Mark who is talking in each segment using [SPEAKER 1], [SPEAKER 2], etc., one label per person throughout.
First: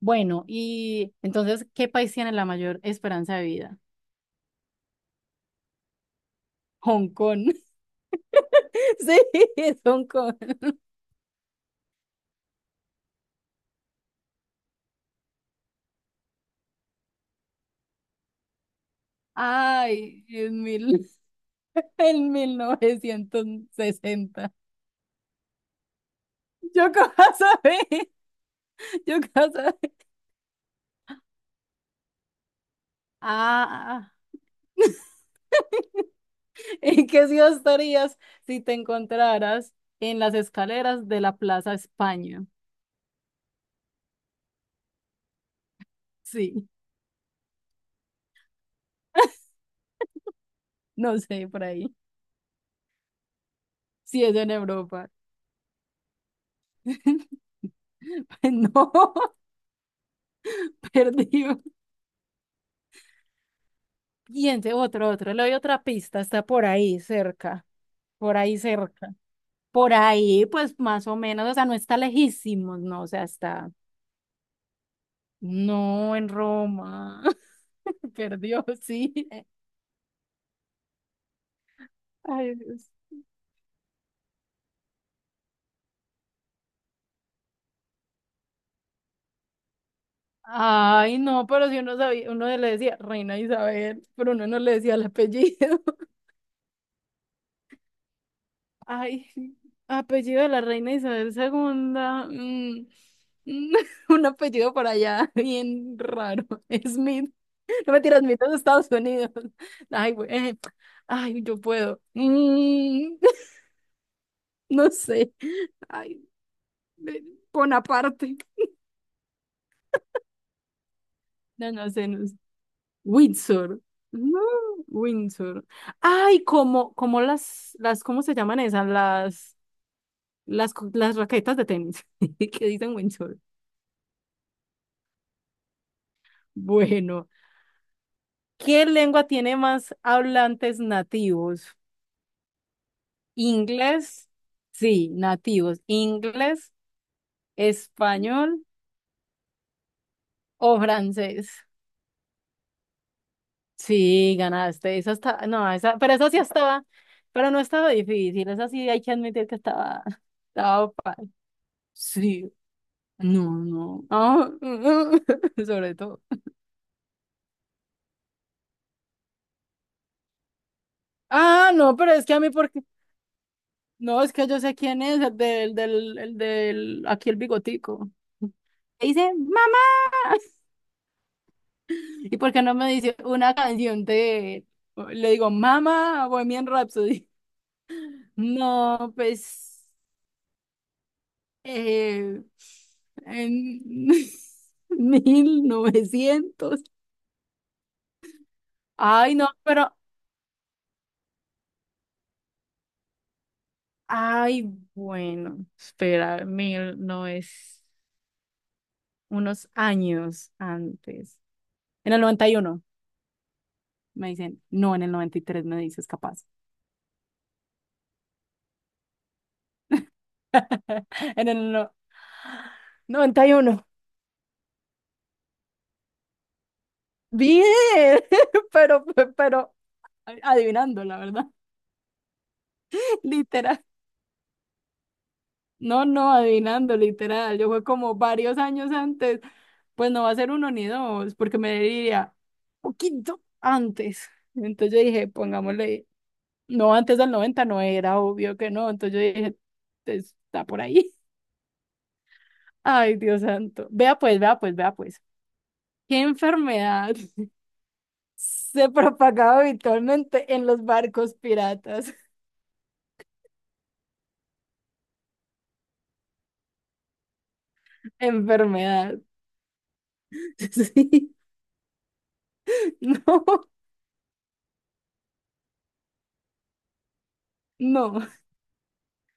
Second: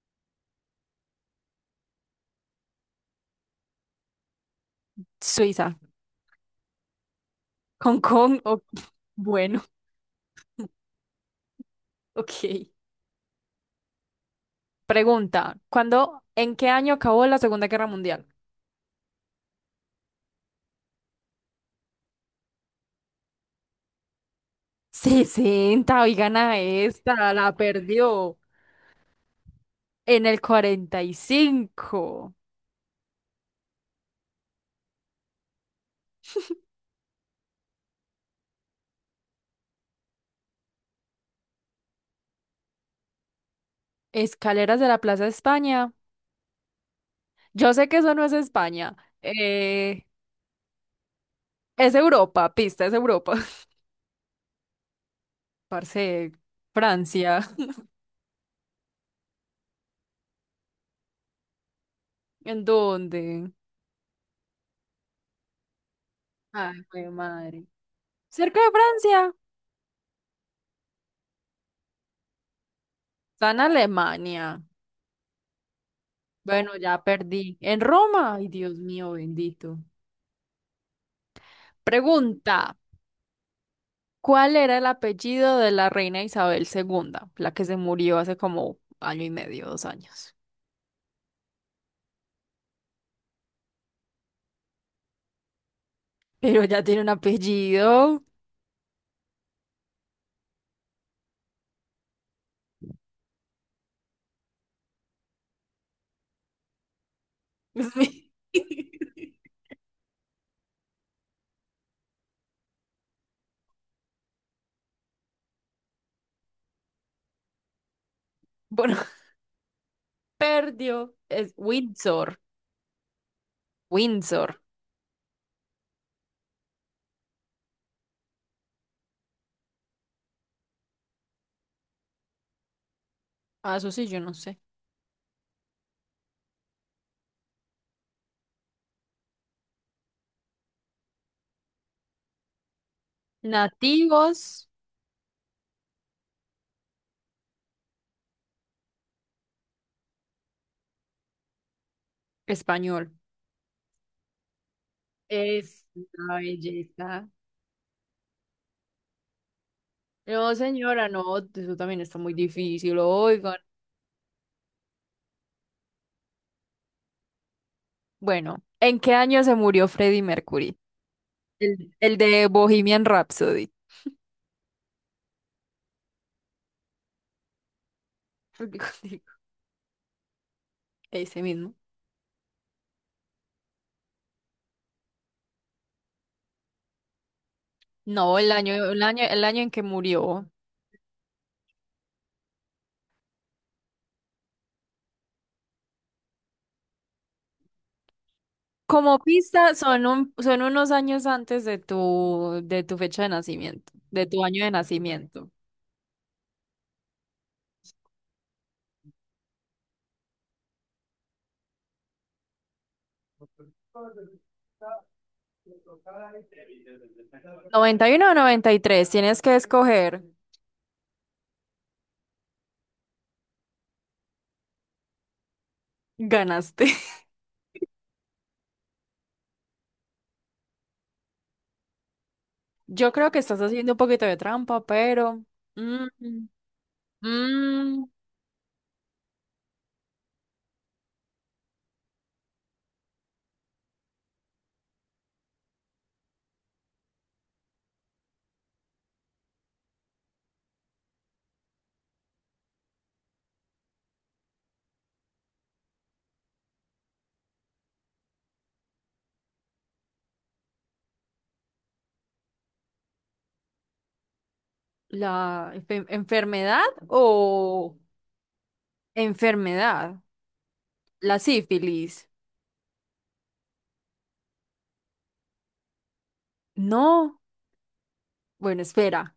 [SPEAKER 1] Bueno, y entonces, ¿qué país tiene la mayor esperanza de vida?
[SPEAKER 2] Suiza,
[SPEAKER 1] Hong Kong.
[SPEAKER 2] Hong Kong.
[SPEAKER 1] Sí,
[SPEAKER 2] Bueno,
[SPEAKER 1] es Hong Kong.
[SPEAKER 2] ok. Pregunta, ¿ en qué año acabó la Segunda Guerra Mundial?
[SPEAKER 1] Ay, en 1960.
[SPEAKER 2] 60. Hoy gana
[SPEAKER 1] Yo cómo
[SPEAKER 2] esta, la
[SPEAKER 1] sabía,
[SPEAKER 2] perdió.
[SPEAKER 1] yo cómo sabía.
[SPEAKER 2] En el 45.
[SPEAKER 1] Ah, ¿en qué ciudad estarías si te encontraras en las escaleras de la Plaza España?
[SPEAKER 2] Escaleras de la Plaza de España.
[SPEAKER 1] Sí,
[SPEAKER 2] Yo sé que eso no es España, eh,
[SPEAKER 1] no sé, por
[SPEAKER 2] es
[SPEAKER 1] ahí.
[SPEAKER 2] Europa, pista, es Europa.
[SPEAKER 1] Si es en Europa.
[SPEAKER 2] Parce, Francia,
[SPEAKER 1] No, perdí.
[SPEAKER 2] ¿En dónde?
[SPEAKER 1] Piense, otro, otro. Le doy otra pista. Está por
[SPEAKER 2] Ay,
[SPEAKER 1] ahí,
[SPEAKER 2] jue madre.
[SPEAKER 1] cerca. Por ahí,
[SPEAKER 2] Cerca de
[SPEAKER 1] cerca.
[SPEAKER 2] Francia,
[SPEAKER 1] Por ahí, pues más o menos. O sea, no está lejísimos, no. O sea,
[SPEAKER 2] está en
[SPEAKER 1] está.
[SPEAKER 2] Alemania.
[SPEAKER 1] No, en
[SPEAKER 2] Bueno, ya
[SPEAKER 1] Roma.
[SPEAKER 2] perdí. En Roma, ay
[SPEAKER 1] Perdió,
[SPEAKER 2] Dios mío,
[SPEAKER 1] sí.
[SPEAKER 2] bendito.
[SPEAKER 1] Ay,
[SPEAKER 2] Pregunta,
[SPEAKER 1] Dios.
[SPEAKER 2] ¿cuál era el apellido de la reina Isabel II, la que se murió hace como año y medio, dos años?
[SPEAKER 1] Ay, no, pero si uno sabía, uno le decía Reina Isabel, pero uno no le decía el apellido.
[SPEAKER 2] Pero ya tiene un apellido.
[SPEAKER 1] Ay, apellido de la reina Isabel segunda, mm, un apellido por allá, bien raro. Smith. No me tiras Smith es de Estados Unidos. Ay, güey. Ay, yo puedo. No sé. Ay, de- Bonaparte.
[SPEAKER 2] Bueno, perdió. Es
[SPEAKER 1] No, no sé, no sé.
[SPEAKER 2] Windsor.
[SPEAKER 1] Windsor. No,
[SPEAKER 2] Windsor.
[SPEAKER 1] Windsor. Ay, como las, ¿cómo se llaman esas? Las raquetas de tenis que dicen Windsor.
[SPEAKER 2] Ah, eso sí, yo no sé.
[SPEAKER 1] Bueno. ¿Qué lengua tiene más hablantes nativos? ¿Inglés?
[SPEAKER 2] Nativos
[SPEAKER 1] Sí, nativos. ¿Inglés, español o francés?
[SPEAKER 2] español.
[SPEAKER 1] Sí, ganaste. Esa está, no,
[SPEAKER 2] Es
[SPEAKER 1] esa, pero esa
[SPEAKER 2] una
[SPEAKER 1] sí estaba,
[SPEAKER 2] belleza.
[SPEAKER 1] pero no estaba difícil. Esa sí hay que admitir que estaba,
[SPEAKER 2] No,
[SPEAKER 1] estaba
[SPEAKER 2] señora, no,
[SPEAKER 1] fácil.
[SPEAKER 2] eso también está muy
[SPEAKER 1] Sí,
[SPEAKER 2] difícil.
[SPEAKER 1] no,
[SPEAKER 2] Oigan,
[SPEAKER 1] no. Ah, sobre todo.
[SPEAKER 2] bueno, ¿en qué año se murió Freddie Mercury?
[SPEAKER 1] Ah,
[SPEAKER 2] El,
[SPEAKER 1] no, pero
[SPEAKER 2] el
[SPEAKER 1] es que a
[SPEAKER 2] de
[SPEAKER 1] mí porque,
[SPEAKER 2] Bohemian Rhapsody.
[SPEAKER 1] no, es que yo sé quién es, el del, del, el del, aquí el bigotico. Dice, mamá.
[SPEAKER 2] Ese mismo.
[SPEAKER 1] ¿Y por qué no me dice una canción de, le digo, Mamá, Bohemian Rhapsody?
[SPEAKER 2] No, el año, el
[SPEAKER 1] No,
[SPEAKER 2] año, el año en que
[SPEAKER 1] pues,
[SPEAKER 2] murió.
[SPEAKER 1] eh, en mil novecientos.
[SPEAKER 2] Como
[SPEAKER 1] Ay, no,
[SPEAKER 2] pista,
[SPEAKER 1] pero,
[SPEAKER 2] son unos años antes de tu fecha de nacimiento, de tu año
[SPEAKER 1] ay,
[SPEAKER 2] de nacimiento.
[SPEAKER 1] bueno, espera, mil no es unos años antes. En el 91 me dicen, no, en el 93 me dices capaz.
[SPEAKER 2] 91 o 93. Tienes que escoger.
[SPEAKER 1] En el 91.
[SPEAKER 2] Ganaste.
[SPEAKER 1] Bien, pero, pero adivinando, la verdad.
[SPEAKER 2] Yo creo que estás
[SPEAKER 1] Literal.
[SPEAKER 2] haciendo un poquito de trampa, pero...
[SPEAKER 1] No,
[SPEAKER 2] mm,
[SPEAKER 1] no, adivinando, literal. Yo fue
[SPEAKER 2] mm,
[SPEAKER 1] como varios años antes. Pues no va a ser uno ni dos, porque me diría poquito antes. Entonces yo dije, pongámosle, no, antes del 90 no era, obvio que no. Entonces yo dije, "Pues, está por ahí. Ay, Dios santo. Vea pues, vea pues, vea pues. ¿Qué enfermedad se propagaba habitualmente en los barcos piratas?
[SPEAKER 2] ¿La enfermedad o
[SPEAKER 1] Enfermedad.
[SPEAKER 2] enfermedad?
[SPEAKER 1] Sí.
[SPEAKER 2] La sífilis.
[SPEAKER 1] No,
[SPEAKER 2] No.
[SPEAKER 1] no.
[SPEAKER 2] Bueno, espera.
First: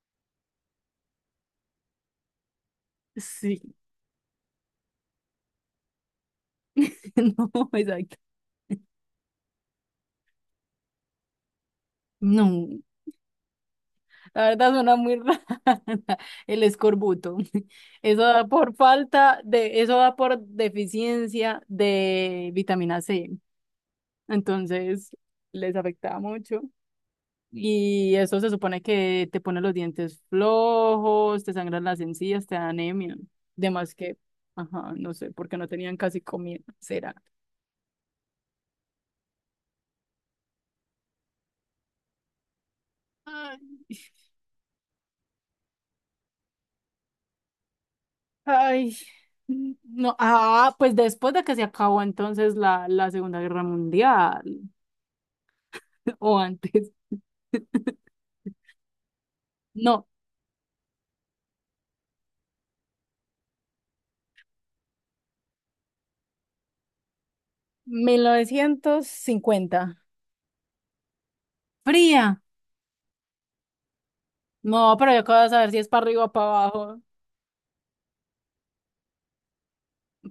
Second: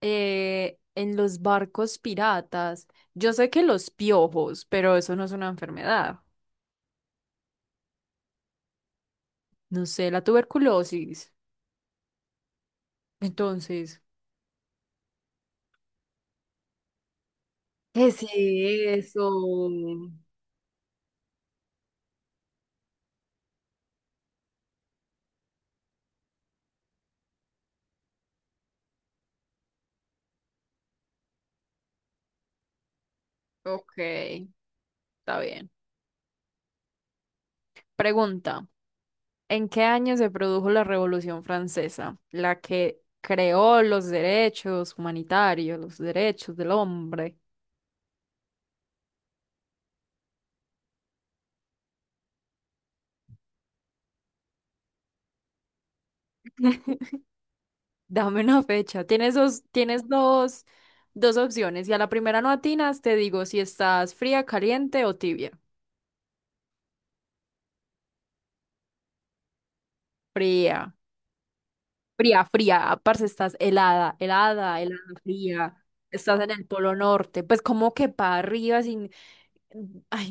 [SPEAKER 2] En los barcos piratas. Yo sé
[SPEAKER 1] Sí,
[SPEAKER 2] que los piojos, pero eso no es una enfermedad.
[SPEAKER 1] no, exacto.
[SPEAKER 2] No sé, la tuberculosis.
[SPEAKER 1] No,
[SPEAKER 2] Entonces,
[SPEAKER 1] la verdad suena muy rara. El escorbuto.
[SPEAKER 2] ¿qué
[SPEAKER 1] Eso da por
[SPEAKER 2] es eso?
[SPEAKER 1] falta de, eso da por deficiencia de vitamina C. Entonces, les afectaba mucho. Y eso se supone que te pone los dientes flojos, te sangran las encías, te da anemia.
[SPEAKER 2] Ok,
[SPEAKER 1] Además que, ajá, no sé,
[SPEAKER 2] está
[SPEAKER 1] porque no
[SPEAKER 2] bien.
[SPEAKER 1] tenían casi comida. ¿Será?
[SPEAKER 2] Pregunta. ¿En qué año se produjo la Revolución Francesa, la que creó
[SPEAKER 1] Ay.
[SPEAKER 2] los derechos humanitarios, los derechos del hombre?
[SPEAKER 1] Ay, no, ah, pues después de que se acabó entonces la Segunda Guerra Mundial, o antes,
[SPEAKER 2] Dame una fecha. Tienes dos,
[SPEAKER 1] no,
[SPEAKER 2] tienes dos, dos opciones. Y a la primera no atinas, te digo si estás fría, caliente o tibia.
[SPEAKER 1] 1950,
[SPEAKER 2] Fría,
[SPEAKER 1] fría,
[SPEAKER 2] fría, fría. Parce, estás helada, helada,
[SPEAKER 1] no,
[SPEAKER 2] helada,
[SPEAKER 1] pero yo acabo de saber
[SPEAKER 2] fría.
[SPEAKER 1] si es para arriba o
[SPEAKER 2] Estás
[SPEAKER 1] para
[SPEAKER 2] en el Polo
[SPEAKER 1] abajo,
[SPEAKER 2] Norte. Pues como que para arriba sin.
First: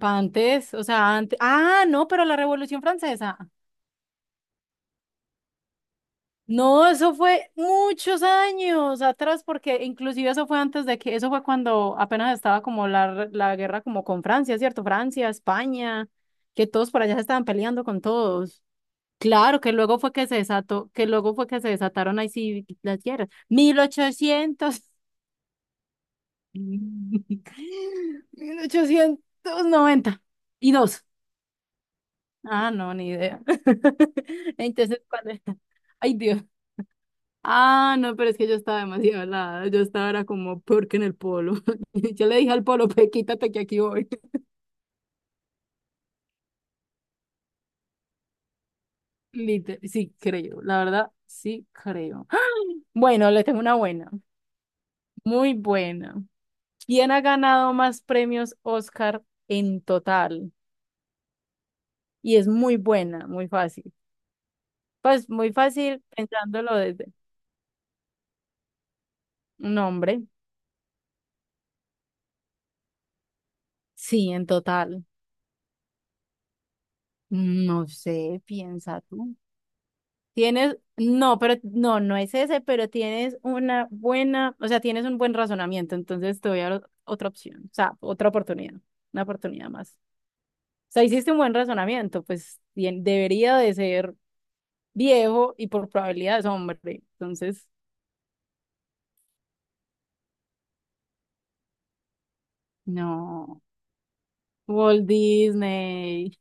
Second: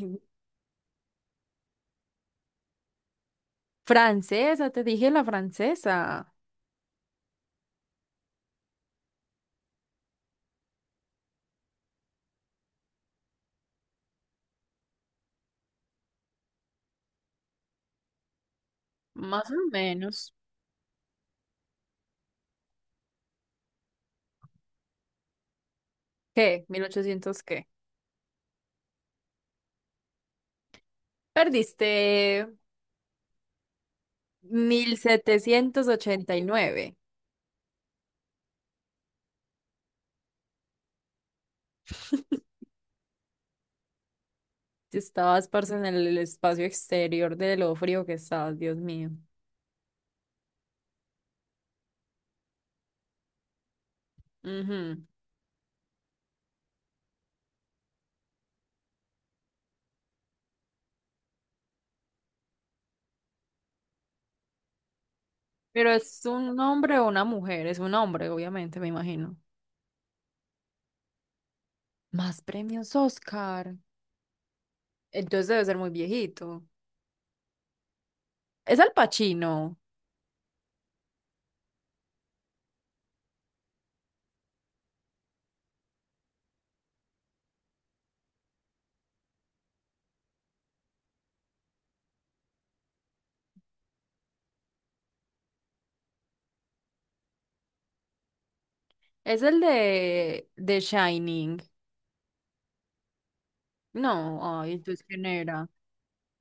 [SPEAKER 1] para antes, o sea, antes, ah, no, pero la Revolución Francesa,
[SPEAKER 2] francesa, te dije la francesa.
[SPEAKER 1] no, eso fue muchos años atrás, porque inclusive eso fue antes de que, eso fue cuando apenas estaba como la guerra como con Francia, ¿cierto? Francia, España, que todos por allá se estaban peleando con todos.
[SPEAKER 2] Más
[SPEAKER 1] Claro,
[SPEAKER 2] o
[SPEAKER 1] que luego fue que
[SPEAKER 2] menos.
[SPEAKER 1] se desató, que luego fue que se desataron ahí sí las guerras. Mil ochocientos
[SPEAKER 2] ¿Qué? ¿Mil ochocientos
[SPEAKER 1] mil
[SPEAKER 2] qué?
[SPEAKER 1] ochocientos noventa y dos.
[SPEAKER 2] Perdiste
[SPEAKER 1] Ah, no, ni idea. Entonces, ¿cuál era? Ay, Dios.
[SPEAKER 2] 1789.
[SPEAKER 1] Ah, no, pero es que yo estaba demasiado helada. Yo estaba era como peor que en el polo. Yo le dije al polo, pues quítate que aquí voy.
[SPEAKER 2] Si estabas, parce, en el espacio exterior de lo frío que estabas, Dios mío.
[SPEAKER 1] Sí, creo. La verdad, sí creo. Bueno, le tengo una buena.
[SPEAKER 2] Ujú.
[SPEAKER 1] Muy buena. ¿Quién ha ganado más premios Oscar en total? Y es muy buena, muy fácil. Pues muy
[SPEAKER 2] Pero
[SPEAKER 1] fácil
[SPEAKER 2] es un
[SPEAKER 1] pensándolo
[SPEAKER 2] hombre o
[SPEAKER 1] desde
[SPEAKER 2] una mujer, es un hombre, obviamente, me imagino.
[SPEAKER 1] un hombre.
[SPEAKER 2] Más premios Oscar.
[SPEAKER 1] Sí, en total.
[SPEAKER 2] Entonces debe ser muy viejito.
[SPEAKER 1] No sé,
[SPEAKER 2] Es Al
[SPEAKER 1] piensa tú.
[SPEAKER 2] Pacino.
[SPEAKER 1] Tienes, no, pero no, no es ese, pero tienes una buena, o sea, tienes un buen razonamiento, entonces te voy a dar otra opción, o sea, otra oportunidad, una oportunidad más. O sea, hiciste un buen razonamiento, pues bien, debería de ser viejo y por probabilidad es hombre, entonces.
[SPEAKER 2] Es el de Shining.
[SPEAKER 1] No.
[SPEAKER 2] No, ay, entonces
[SPEAKER 1] Walt
[SPEAKER 2] ¿quién era?
[SPEAKER 1] Disney.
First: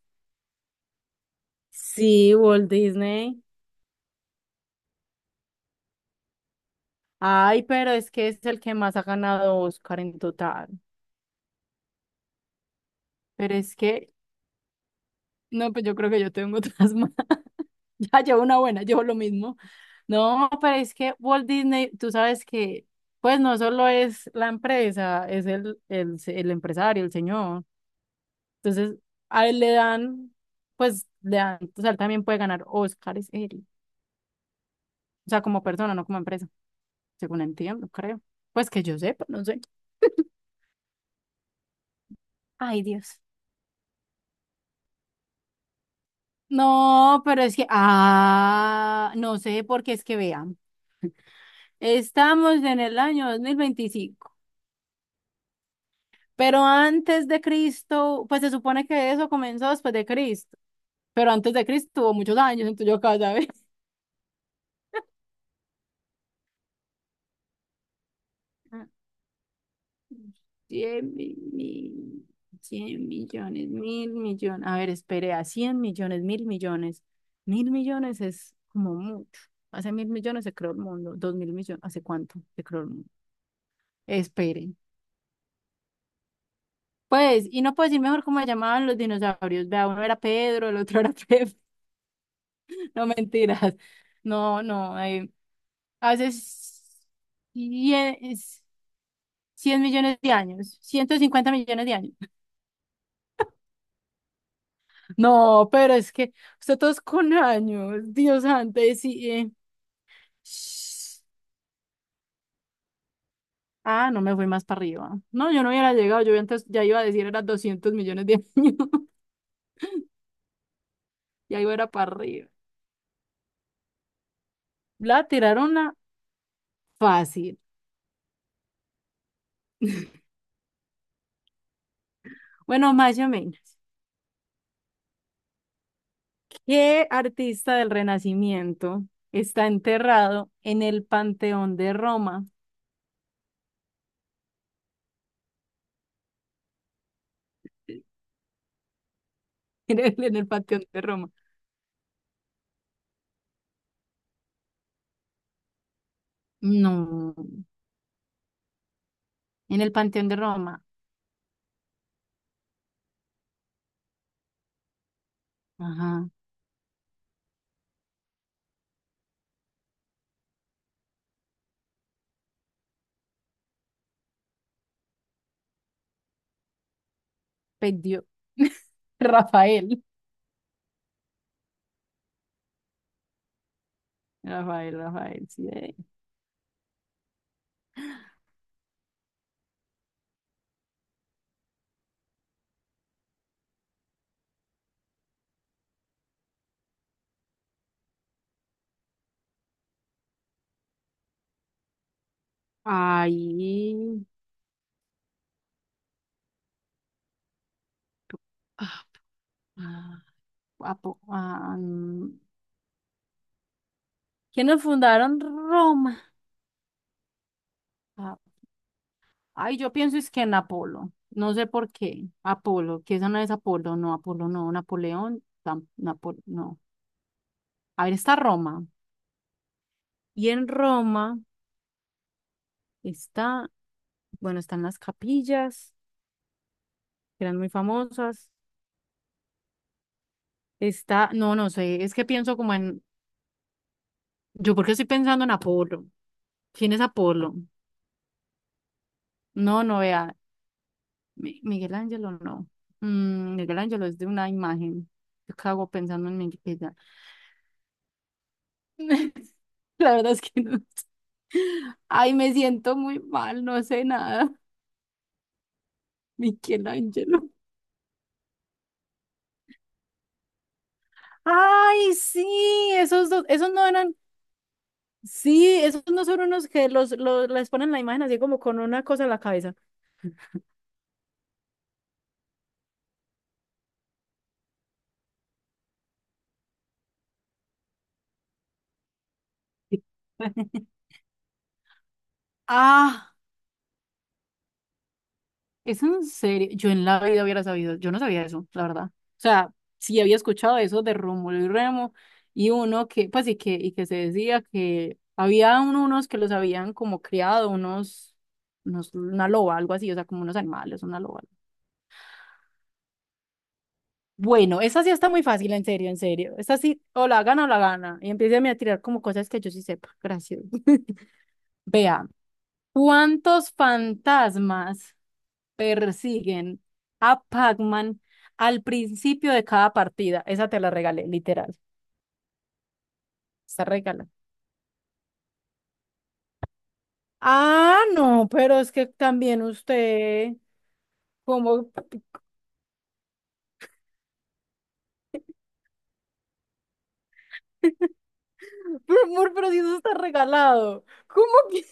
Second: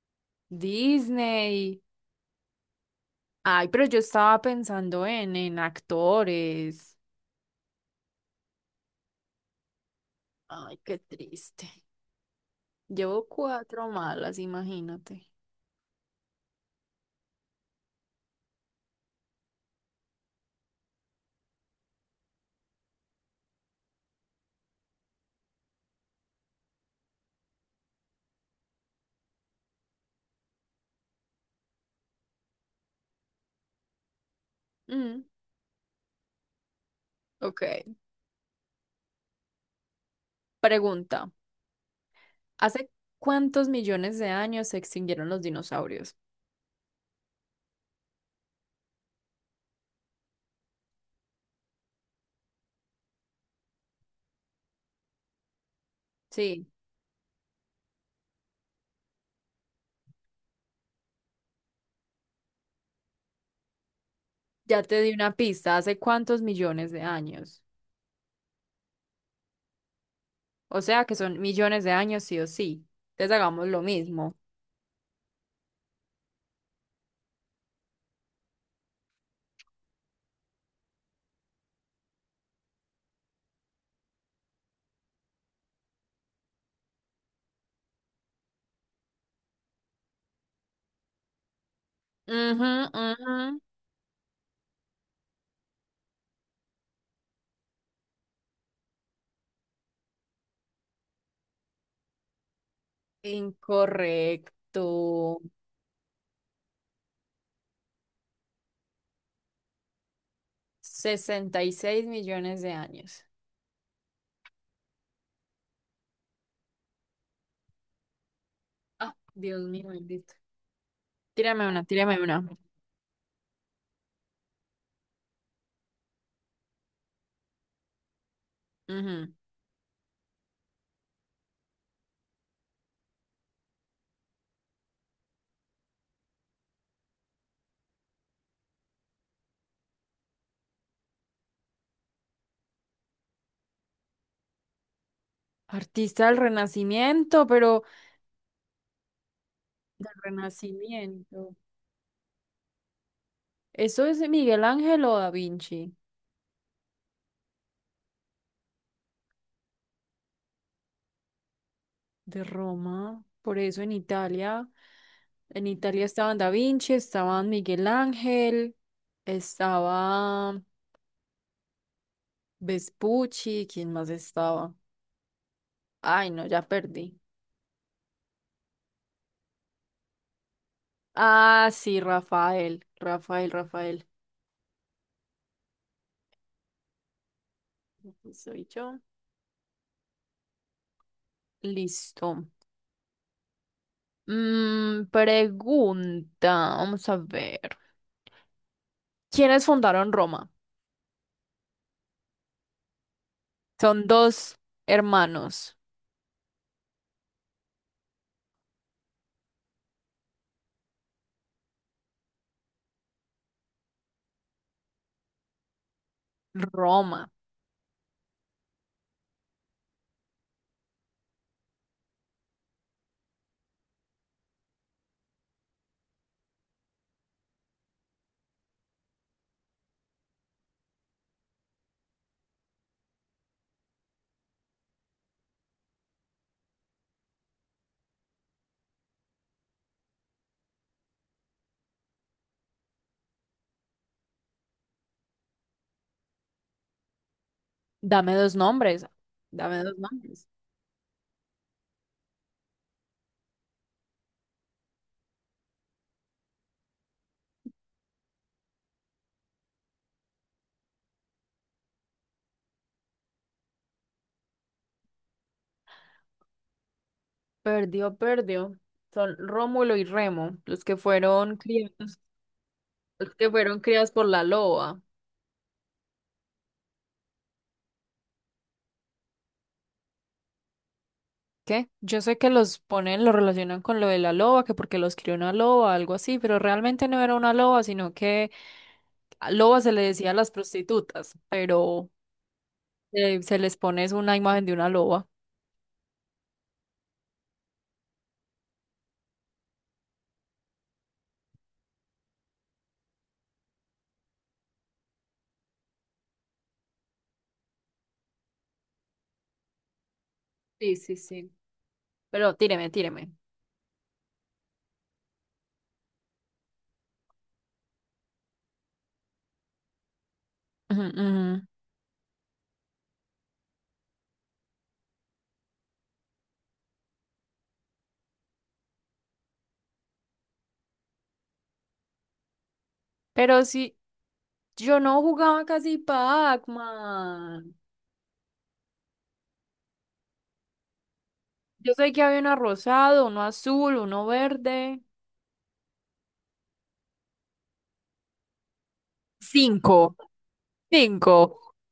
[SPEAKER 2] Disney.
[SPEAKER 1] Sí, Walt Disney.
[SPEAKER 2] Ay, pero yo estaba pensando en actores.
[SPEAKER 1] Ay, pero es que es el que más ha ganado Oscar en total.
[SPEAKER 2] Ay, qué triste. Llevo
[SPEAKER 1] Pero es
[SPEAKER 2] cuatro
[SPEAKER 1] que,
[SPEAKER 2] malas, imagínate.
[SPEAKER 1] no, pues yo creo que yo tengo otras más. Ya llevo una buena, llevo lo mismo. No, pero es que Walt Disney, tú sabes que, pues no solo es la empresa, es el empresario, el señor. Entonces, a él le dan, pues le dan, o sea, él también puede ganar Oscars, él.
[SPEAKER 2] Mm,
[SPEAKER 1] O sea, como persona, no como empresa, según
[SPEAKER 2] ok.
[SPEAKER 1] entiendo, creo. Pues que yo sepa, no sé.
[SPEAKER 2] Pregunta.
[SPEAKER 1] Ay,
[SPEAKER 2] ¿Hace
[SPEAKER 1] Dios.
[SPEAKER 2] cuántos millones de años se extinguieron los dinosaurios?
[SPEAKER 1] No, pero es que, ah, no sé, porque es que vean, estamos en el año 2025, pero
[SPEAKER 2] Sí,
[SPEAKER 1] antes de Cristo, pues se supone que eso comenzó después de Cristo, pero antes de Cristo hubo muchos años, entonces yo acá, ¿sabes?
[SPEAKER 2] ya te di una pista. ¿Hace cuántos millones de años? O sea que
[SPEAKER 1] 100
[SPEAKER 2] son millones de años sí o sí.
[SPEAKER 1] 100
[SPEAKER 2] Entonces hagamos
[SPEAKER 1] millones,
[SPEAKER 2] lo
[SPEAKER 1] mil
[SPEAKER 2] mismo.
[SPEAKER 1] millones, a ver, espere, a 100 millones, mil millones, mil millones es como mucho, hace mil millones se creó el mundo, dos mil millones, ¿hace cuánto se creó el mundo? Espere. Pues, y no puedo decir mejor cómo se llamaban los dinosaurios. Vea, uno era Pedro, el otro era Pep.
[SPEAKER 2] Ujú,
[SPEAKER 1] No
[SPEAKER 2] ujú.
[SPEAKER 1] mentiras. No, no. Hace 100 100 millones de años. 150 millones de años.
[SPEAKER 2] Incorrecto.
[SPEAKER 1] No, pero es que usted todos con años. Dios antes y sí, shh.
[SPEAKER 2] 66 millones de años.
[SPEAKER 1] Ah, no me fui más para arriba. No, yo no hubiera llegado. Yo antes ya iba a decir era 200 millones de años.
[SPEAKER 2] Ah, Dios mío, bendito.
[SPEAKER 1] Ya
[SPEAKER 2] Tírame
[SPEAKER 1] iba
[SPEAKER 2] una,
[SPEAKER 1] era para
[SPEAKER 2] tírame una.
[SPEAKER 1] arriba. La tiraron una fácil.
[SPEAKER 2] Ujú.
[SPEAKER 1] Bueno, más o menos. ¿Qué artista del Renacimiento está enterrado en el Panteón de Roma?
[SPEAKER 2] Artista del Renacimiento, pero
[SPEAKER 1] En
[SPEAKER 2] del
[SPEAKER 1] el, en el Panteón de Roma.
[SPEAKER 2] Renacimiento. ¿Eso es Miguel Ángel o Da Vinci?
[SPEAKER 1] No, en el Panteón de Roma.
[SPEAKER 2] De Roma. Por eso en Italia
[SPEAKER 1] Ajá,
[SPEAKER 2] estaban Da Vinci, estaban Miguel Ángel, estaba Vespucci, ¿quién más estaba? Ay, no, ya perdí.
[SPEAKER 1] perdió. Rafael.
[SPEAKER 2] Ah, sí, Rafael, Rafael, Rafael.
[SPEAKER 1] Rafael, Rafael, sí.
[SPEAKER 2] Soy yo. Listo. Pregunta, vamos a ver. ¿Quiénes fundaron Roma? Son
[SPEAKER 1] Ahí.
[SPEAKER 2] dos hermanos.
[SPEAKER 1] Ah, ah, guapo. Ah, mm. ¿Quiénes fundaron Roma?
[SPEAKER 2] Roma.
[SPEAKER 1] Ah, Ay, yo pienso es que en Apolo. No sé por qué. Apolo, que esa no es Apolo no, Napoleón, no. A ver, está Roma. Y en Roma está, bueno, están las capillas, que eran muy famosas. Está, no, no sé, es que pienso como en, yo porque estoy pensando en Apolo. ¿Quién es Apolo?
[SPEAKER 2] Dame dos nombres. Dame
[SPEAKER 1] No,
[SPEAKER 2] dos
[SPEAKER 1] no vea,
[SPEAKER 2] nombres.
[SPEAKER 1] Miguel Ángelo no. Miguel Ángelo es de una imagen. Yo cago pensando en Miguel Ángelo. La verdad es que no sé. Ay, me siento muy mal, no sé nada. Miguel Ángelo.
[SPEAKER 2] Perdió, perdió. Son Rómulo y Remo, los que fueron
[SPEAKER 1] Ay,
[SPEAKER 2] criados,
[SPEAKER 1] sí, esos
[SPEAKER 2] los
[SPEAKER 1] dos,
[SPEAKER 2] que
[SPEAKER 1] esos
[SPEAKER 2] fueron
[SPEAKER 1] no
[SPEAKER 2] criados
[SPEAKER 1] eran.
[SPEAKER 2] por la loba.
[SPEAKER 1] Sí, esos no son unos que los les ponen la imagen así como con una cosa en la cabeza.
[SPEAKER 2] ¿Qué? Yo sé que los ponen, los relacionan con lo de la loba, que porque los crió una loba, algo así, pero realmente no era una loba, sino que a loba se le decía a las prostitutas, pero
[SPEAKER 1] Ah,
[SPEAKER 2] se les pones una imagen de una loba.
[SPEAKER 1] es en serio. Yo en la vida hubiera sabido. Yo no sabía eso, la verdad. O sea, sí había escuchado eso de Rómulo y Remo y uno que, pues, y que se decía que había unos que los habían como criado, unos, una loba, algo así, o sea, como unos
[SPEAKER 2] Sí,
[SPEAKER 1] animales,
[SPEAKER 2] sí,
[SPEAKER 1] una loba.
[SPEAKER 2] sí. Pero tíreme, tíreme.
[SPEAKER 1] Bueno, esa sí está muy fácil, en serio, en serio. Esta sí, o la gana o la gana. Y empieza a tirar como cosas que yo sí sepa. Gracias.
[SPEAKER 2] Ujú, ujú.
[SPEAKER 1] Vea. ¿Cuántos fantasmas persiguen a Pac-Man al principio de cada partida? Esa te la regalé, literal.
[SPEAKER 2] Pero
[SPEAKER 1] Está
[SPEAKER 2] si
[SPEAKER 1] regala.
[SPEAKER 2] yo no jugaba casi Pac-Man.
[SPEAKER 1] Ah, no, pero es que también usted, como,
[SPEAKER 2] Yo sé que
[SPEAKER 1] pero,
[SPEAKER 2] había uno rosado, uno azul, uno verde.
[SPEAKER 1] amor, pero si eso está
[SPEAKER 2] Cinco.
[SPEAKER 1] regalado,
[SPEAKER 2] Cinco.
[SPEAKER 1] ¿cómo que,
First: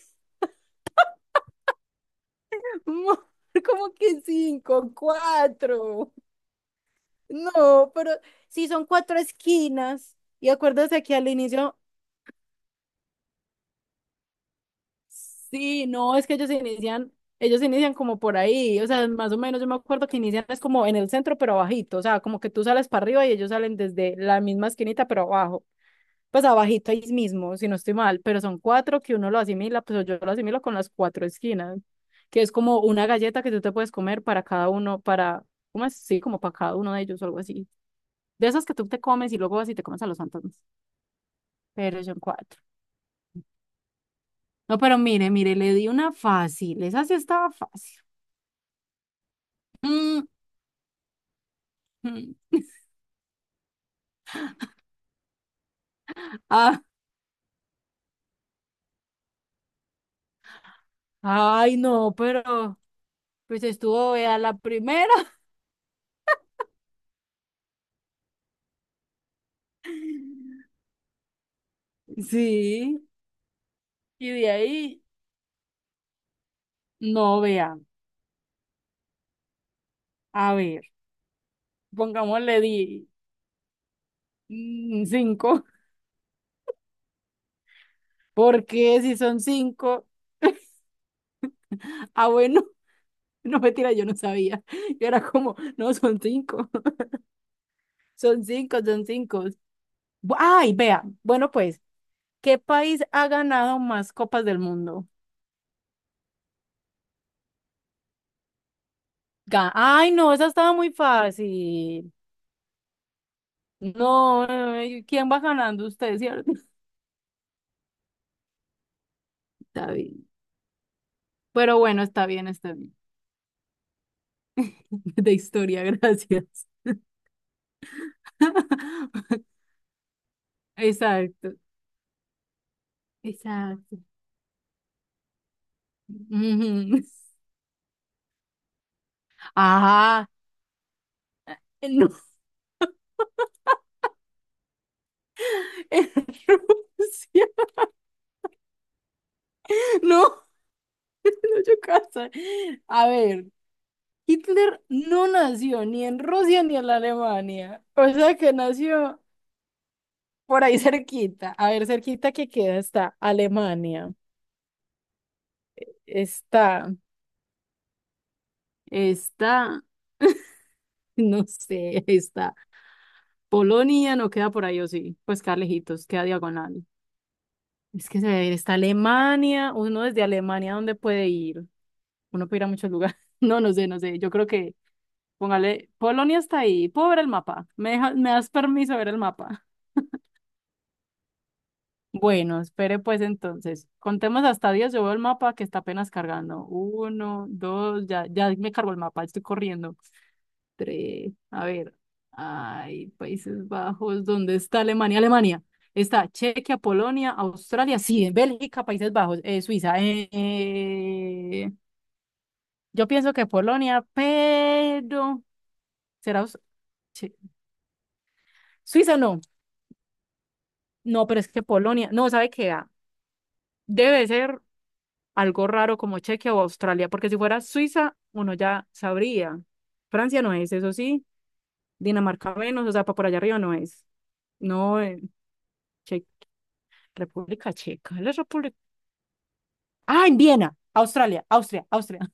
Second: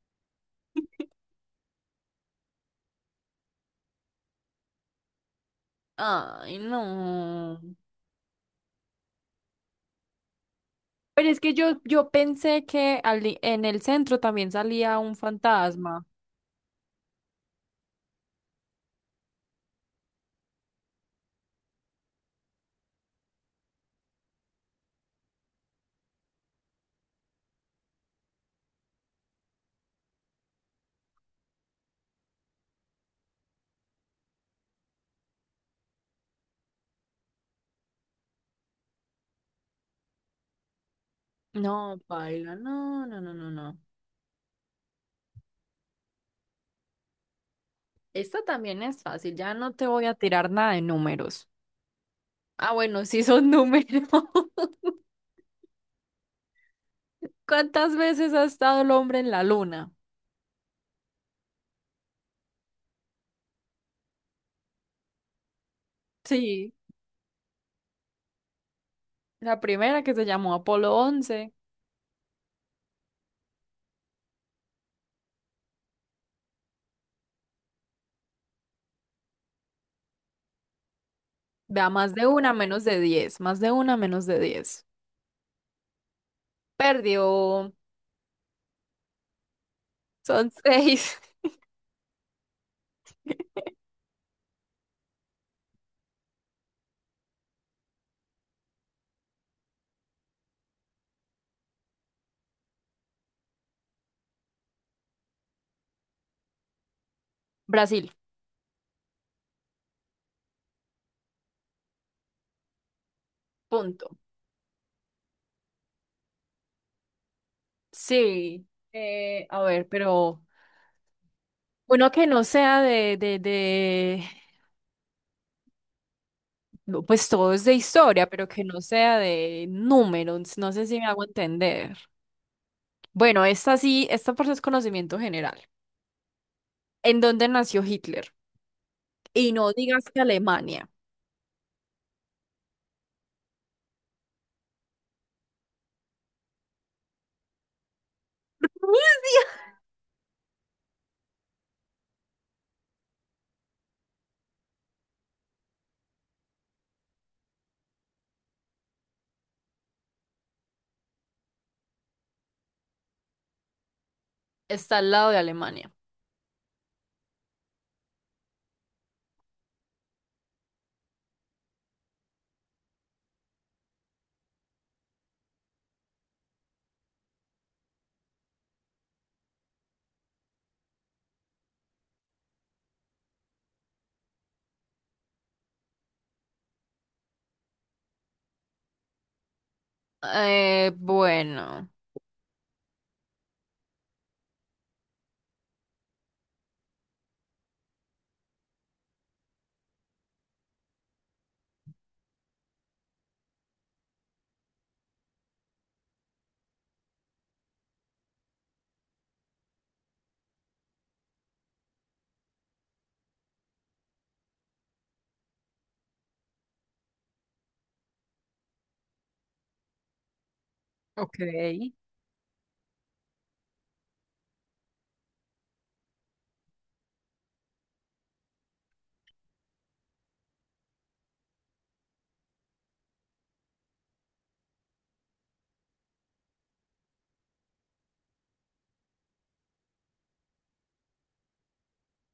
[SPEAKER 1] amor, cómo que cinco, cuatro?
[SPEAKER 2] Ay, no.
[SPEAKER 1] No, pero si son cuatro esquinas, y acuérdate que al
[SPEAKER 2] Pero es que
[SPEAKER 1] inicio.
[SPEAKER 2] yo pensé que en el centro también salía un
[SPEAKER 1] Sí,
[SPEAKER 2] fantasma.
[SPEAKER 1] no, es que ellos inician como por ahí, o sea, más o menos yo me acuerdo que inician es como en el centro, pero abajito, o sea, como que tú sales para arriba y ellos salen desde la misma esquinita, pero abajo, pues abajito ahí mismo, si no estoy mal, pero son cuatro que uno lo asimila, pues yo lo asimilo con las cuatro esquinas, que es como una galleta que tú te puedes comer para cada uno, para, ¿cómo es? Sí, como para cada uno de ellos o algo así. De esas que tú te comes y luego vas y te comes a los fantasmas,
[SPEAKER 2] No,
[SPEAKER 1] pero son
[SPEAKER 2] paila,
[SPEAKER 1] cuatro.
[SPEAKER 2] no, no, no, no, no.
[SPEAKER 1] No, pero mire, mire, le di una fácil, esa sí estaba fácil.
[SPEAKER 2] Esta también es fácil, ya no te voy a
[SPEAKER 1] Mm,
[SPEAKER 2] tirar nada de números.
[SPEAKER 1] mm.
[SPEAKER 2] Ah, bueno, sí son números.
[SPEAKER 1] Ah,
[SPEAKER 2] ¿Cuántas veces ha estado el hombre en la luna?
[SPEAKER 1] Ay, no, pero pues estuvo, vea, la primera.
[SPEAKER 2] Sí, la primera que se llamó Apolo 11.
[SPEAKER 1] sí. Y de ahí, no vea. A ver,
[SPEAKER 2] Vea, más de una,
[SPEAKER 1] pongámosle
[SPEAKER 2] menos de 10. Más de una, menos de 10.
[SPEAKER 1] cinco.
[SPEAKER 2] Perdió.
[SPEAKER 1] Porque si son cinco,
[SPEAKER 2] Son seis.
[SPEAKER 1] ah, bueno, no mentira, yo no sabía. Yo era como, no, son cinco, son cinco, son cinco. Ay, vea, bueno, pues, ¿qué país ha ganado más copas del mundo?
[SPEAKER 2] Brasil,
[SPEAKER 1] Ay, no, esa estaba muy fácil.
[SPEAKER 2] punto.
[SPEAKER 1] No, ¿quién va ganando usted, cierto?
[SPEAKER 2] Sí. eh, a ver,
[SPEAKER 1] Está bien.
[SPEAKER 2] pero
[SPEAKER 1] Pero bueno,
[SPEAKER 2] uno
[SPEAKER 1] está
[SPEAKER 2] que no
[SPEAKER 1] bien, está
[SPEAKER 2] sea
[SPEAKER 1] bien. De historia, gracias.
[SPEAKER 2] no, pues todo es de historia, pero que no sea de números. No sé si me hago
[SPEAKER 1] Exacto,
[SPEAKER 2] entender. Bueno, esta
[SPEAKER 1] exacto.
[SPEAKER 2] sí, esta por es conocimiento general.
[SPEAKER 1] Ujú.
[SPEAKER 2] ¿En dónde nació Hitler? Y no digas que
[SPEAKER 1] Ah,
[SPEAKER 2] Alemania.
[SPEAKER 1] no, en Rusia. No, no, yo casa. A ver, Hitler no nació ni en Rusia ni en la Alemania. O sea que nació por ahí cerquita. A ver, cerquita que queda está Alemania.
[SPEAKER 2] Está al lado de Alemania.
[SPEAKER 1] Está, está. No sé, ahí está. Polonia no queda por ahí, o sí. Pues queda lejitos, queda diagonal. Es que se debe ir. Está Alemania. Uno desde Alemania, ¿dónde puede ir? Uno puede ir a muchos lugares. No, no sé, no sé. Yo creo que, póngale, Polonia está ahí. Puedo ver el mapa. ¿Me das permiso de ver el mapa?
[SPEAKER 2] Bueno,
[SPEAKER 1] Bueno, espere pues entonces. Contemos hasta 10. Yo veo el mapa que está apenas cargando. Uno, dos, ya me cargó el mapa. Estoy corriendo. Entre, a ver, hay Países Bajos, ¿dónde está Alemania? Alemania. Está Chequia, Polonia, Australia, sí, Bélgica, Países Bajos, Suiza. Yo pienso que Polonia, pero será Che- Suiza no. No,
[SPEAKER 2] ok.
[SPEAKER 1] pero es que Polonia, no, ¿sabe qué? Ah, debe ser algo raro como Chequia o Australia, porque si fuera Suiza, uno ya sabría. Francia no es, eso sí. Dinamarca menos, o sea, para por allá arriba no es. No, Che República Checa, la República. Ah, en Viena, Australia, Austria, Austria.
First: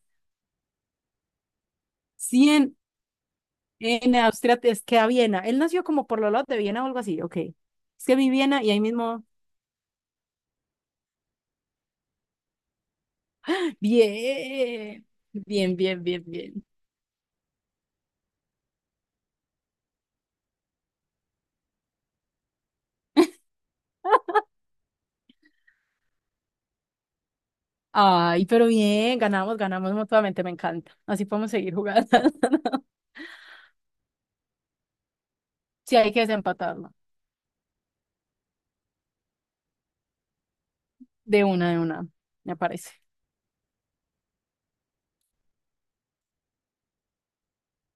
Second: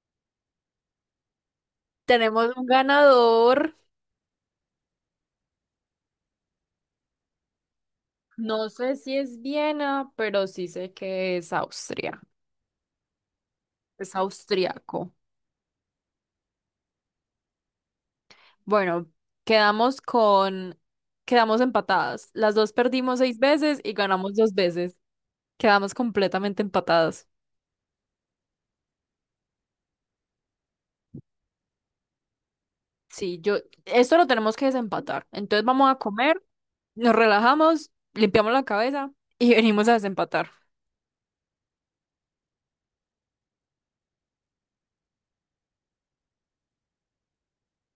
[SPEAKER 1] Sí,
[SPEAKER 2] Tenemos un
[SPEAKER 1] en,
[SPEAKER 2] ganador.
[SPEAKER 1] en Austria es que a Viena. Él nació como por los lados de Viena o algo así, ok. Es que vi Viena
[SPEAKER 2] No
[SPEAKER 1] y ahí
[SPEAKER 2] sé si
[SPEAKER 1] mismo.
[SPEAKER 2] es Viena, pero sí sé que es Austria. Es
[SPEAKER 1] Bien,
[SPEAKER 2] austriaco.
[SPEAKER 1] bien, bien, bien, bien.
[SPEAKER 2] Bueno, quedamos con... Quedamos empatadas. Las dos perdimos seis veces y ganamos dos veces. Quedamos completamente empatadas.
[SPEAKER 1] Ay, pero bien, ganamos, ganamos mutuamente, me encanta. Así podemos seguir jugando.
[SPEAKER 2] Sí, esto lo tenemos que desempatar. Entonces vamos a
[SPEAKER 1] Sí, hay que
[SPEAKER 2] comer,
[SPEAKER 1] desempatarlo.
[SPEAKER 2] nos relajamos, limpiamos la cabeza y venimos a desempatar.
[SPEAKER 1] De una, me parece.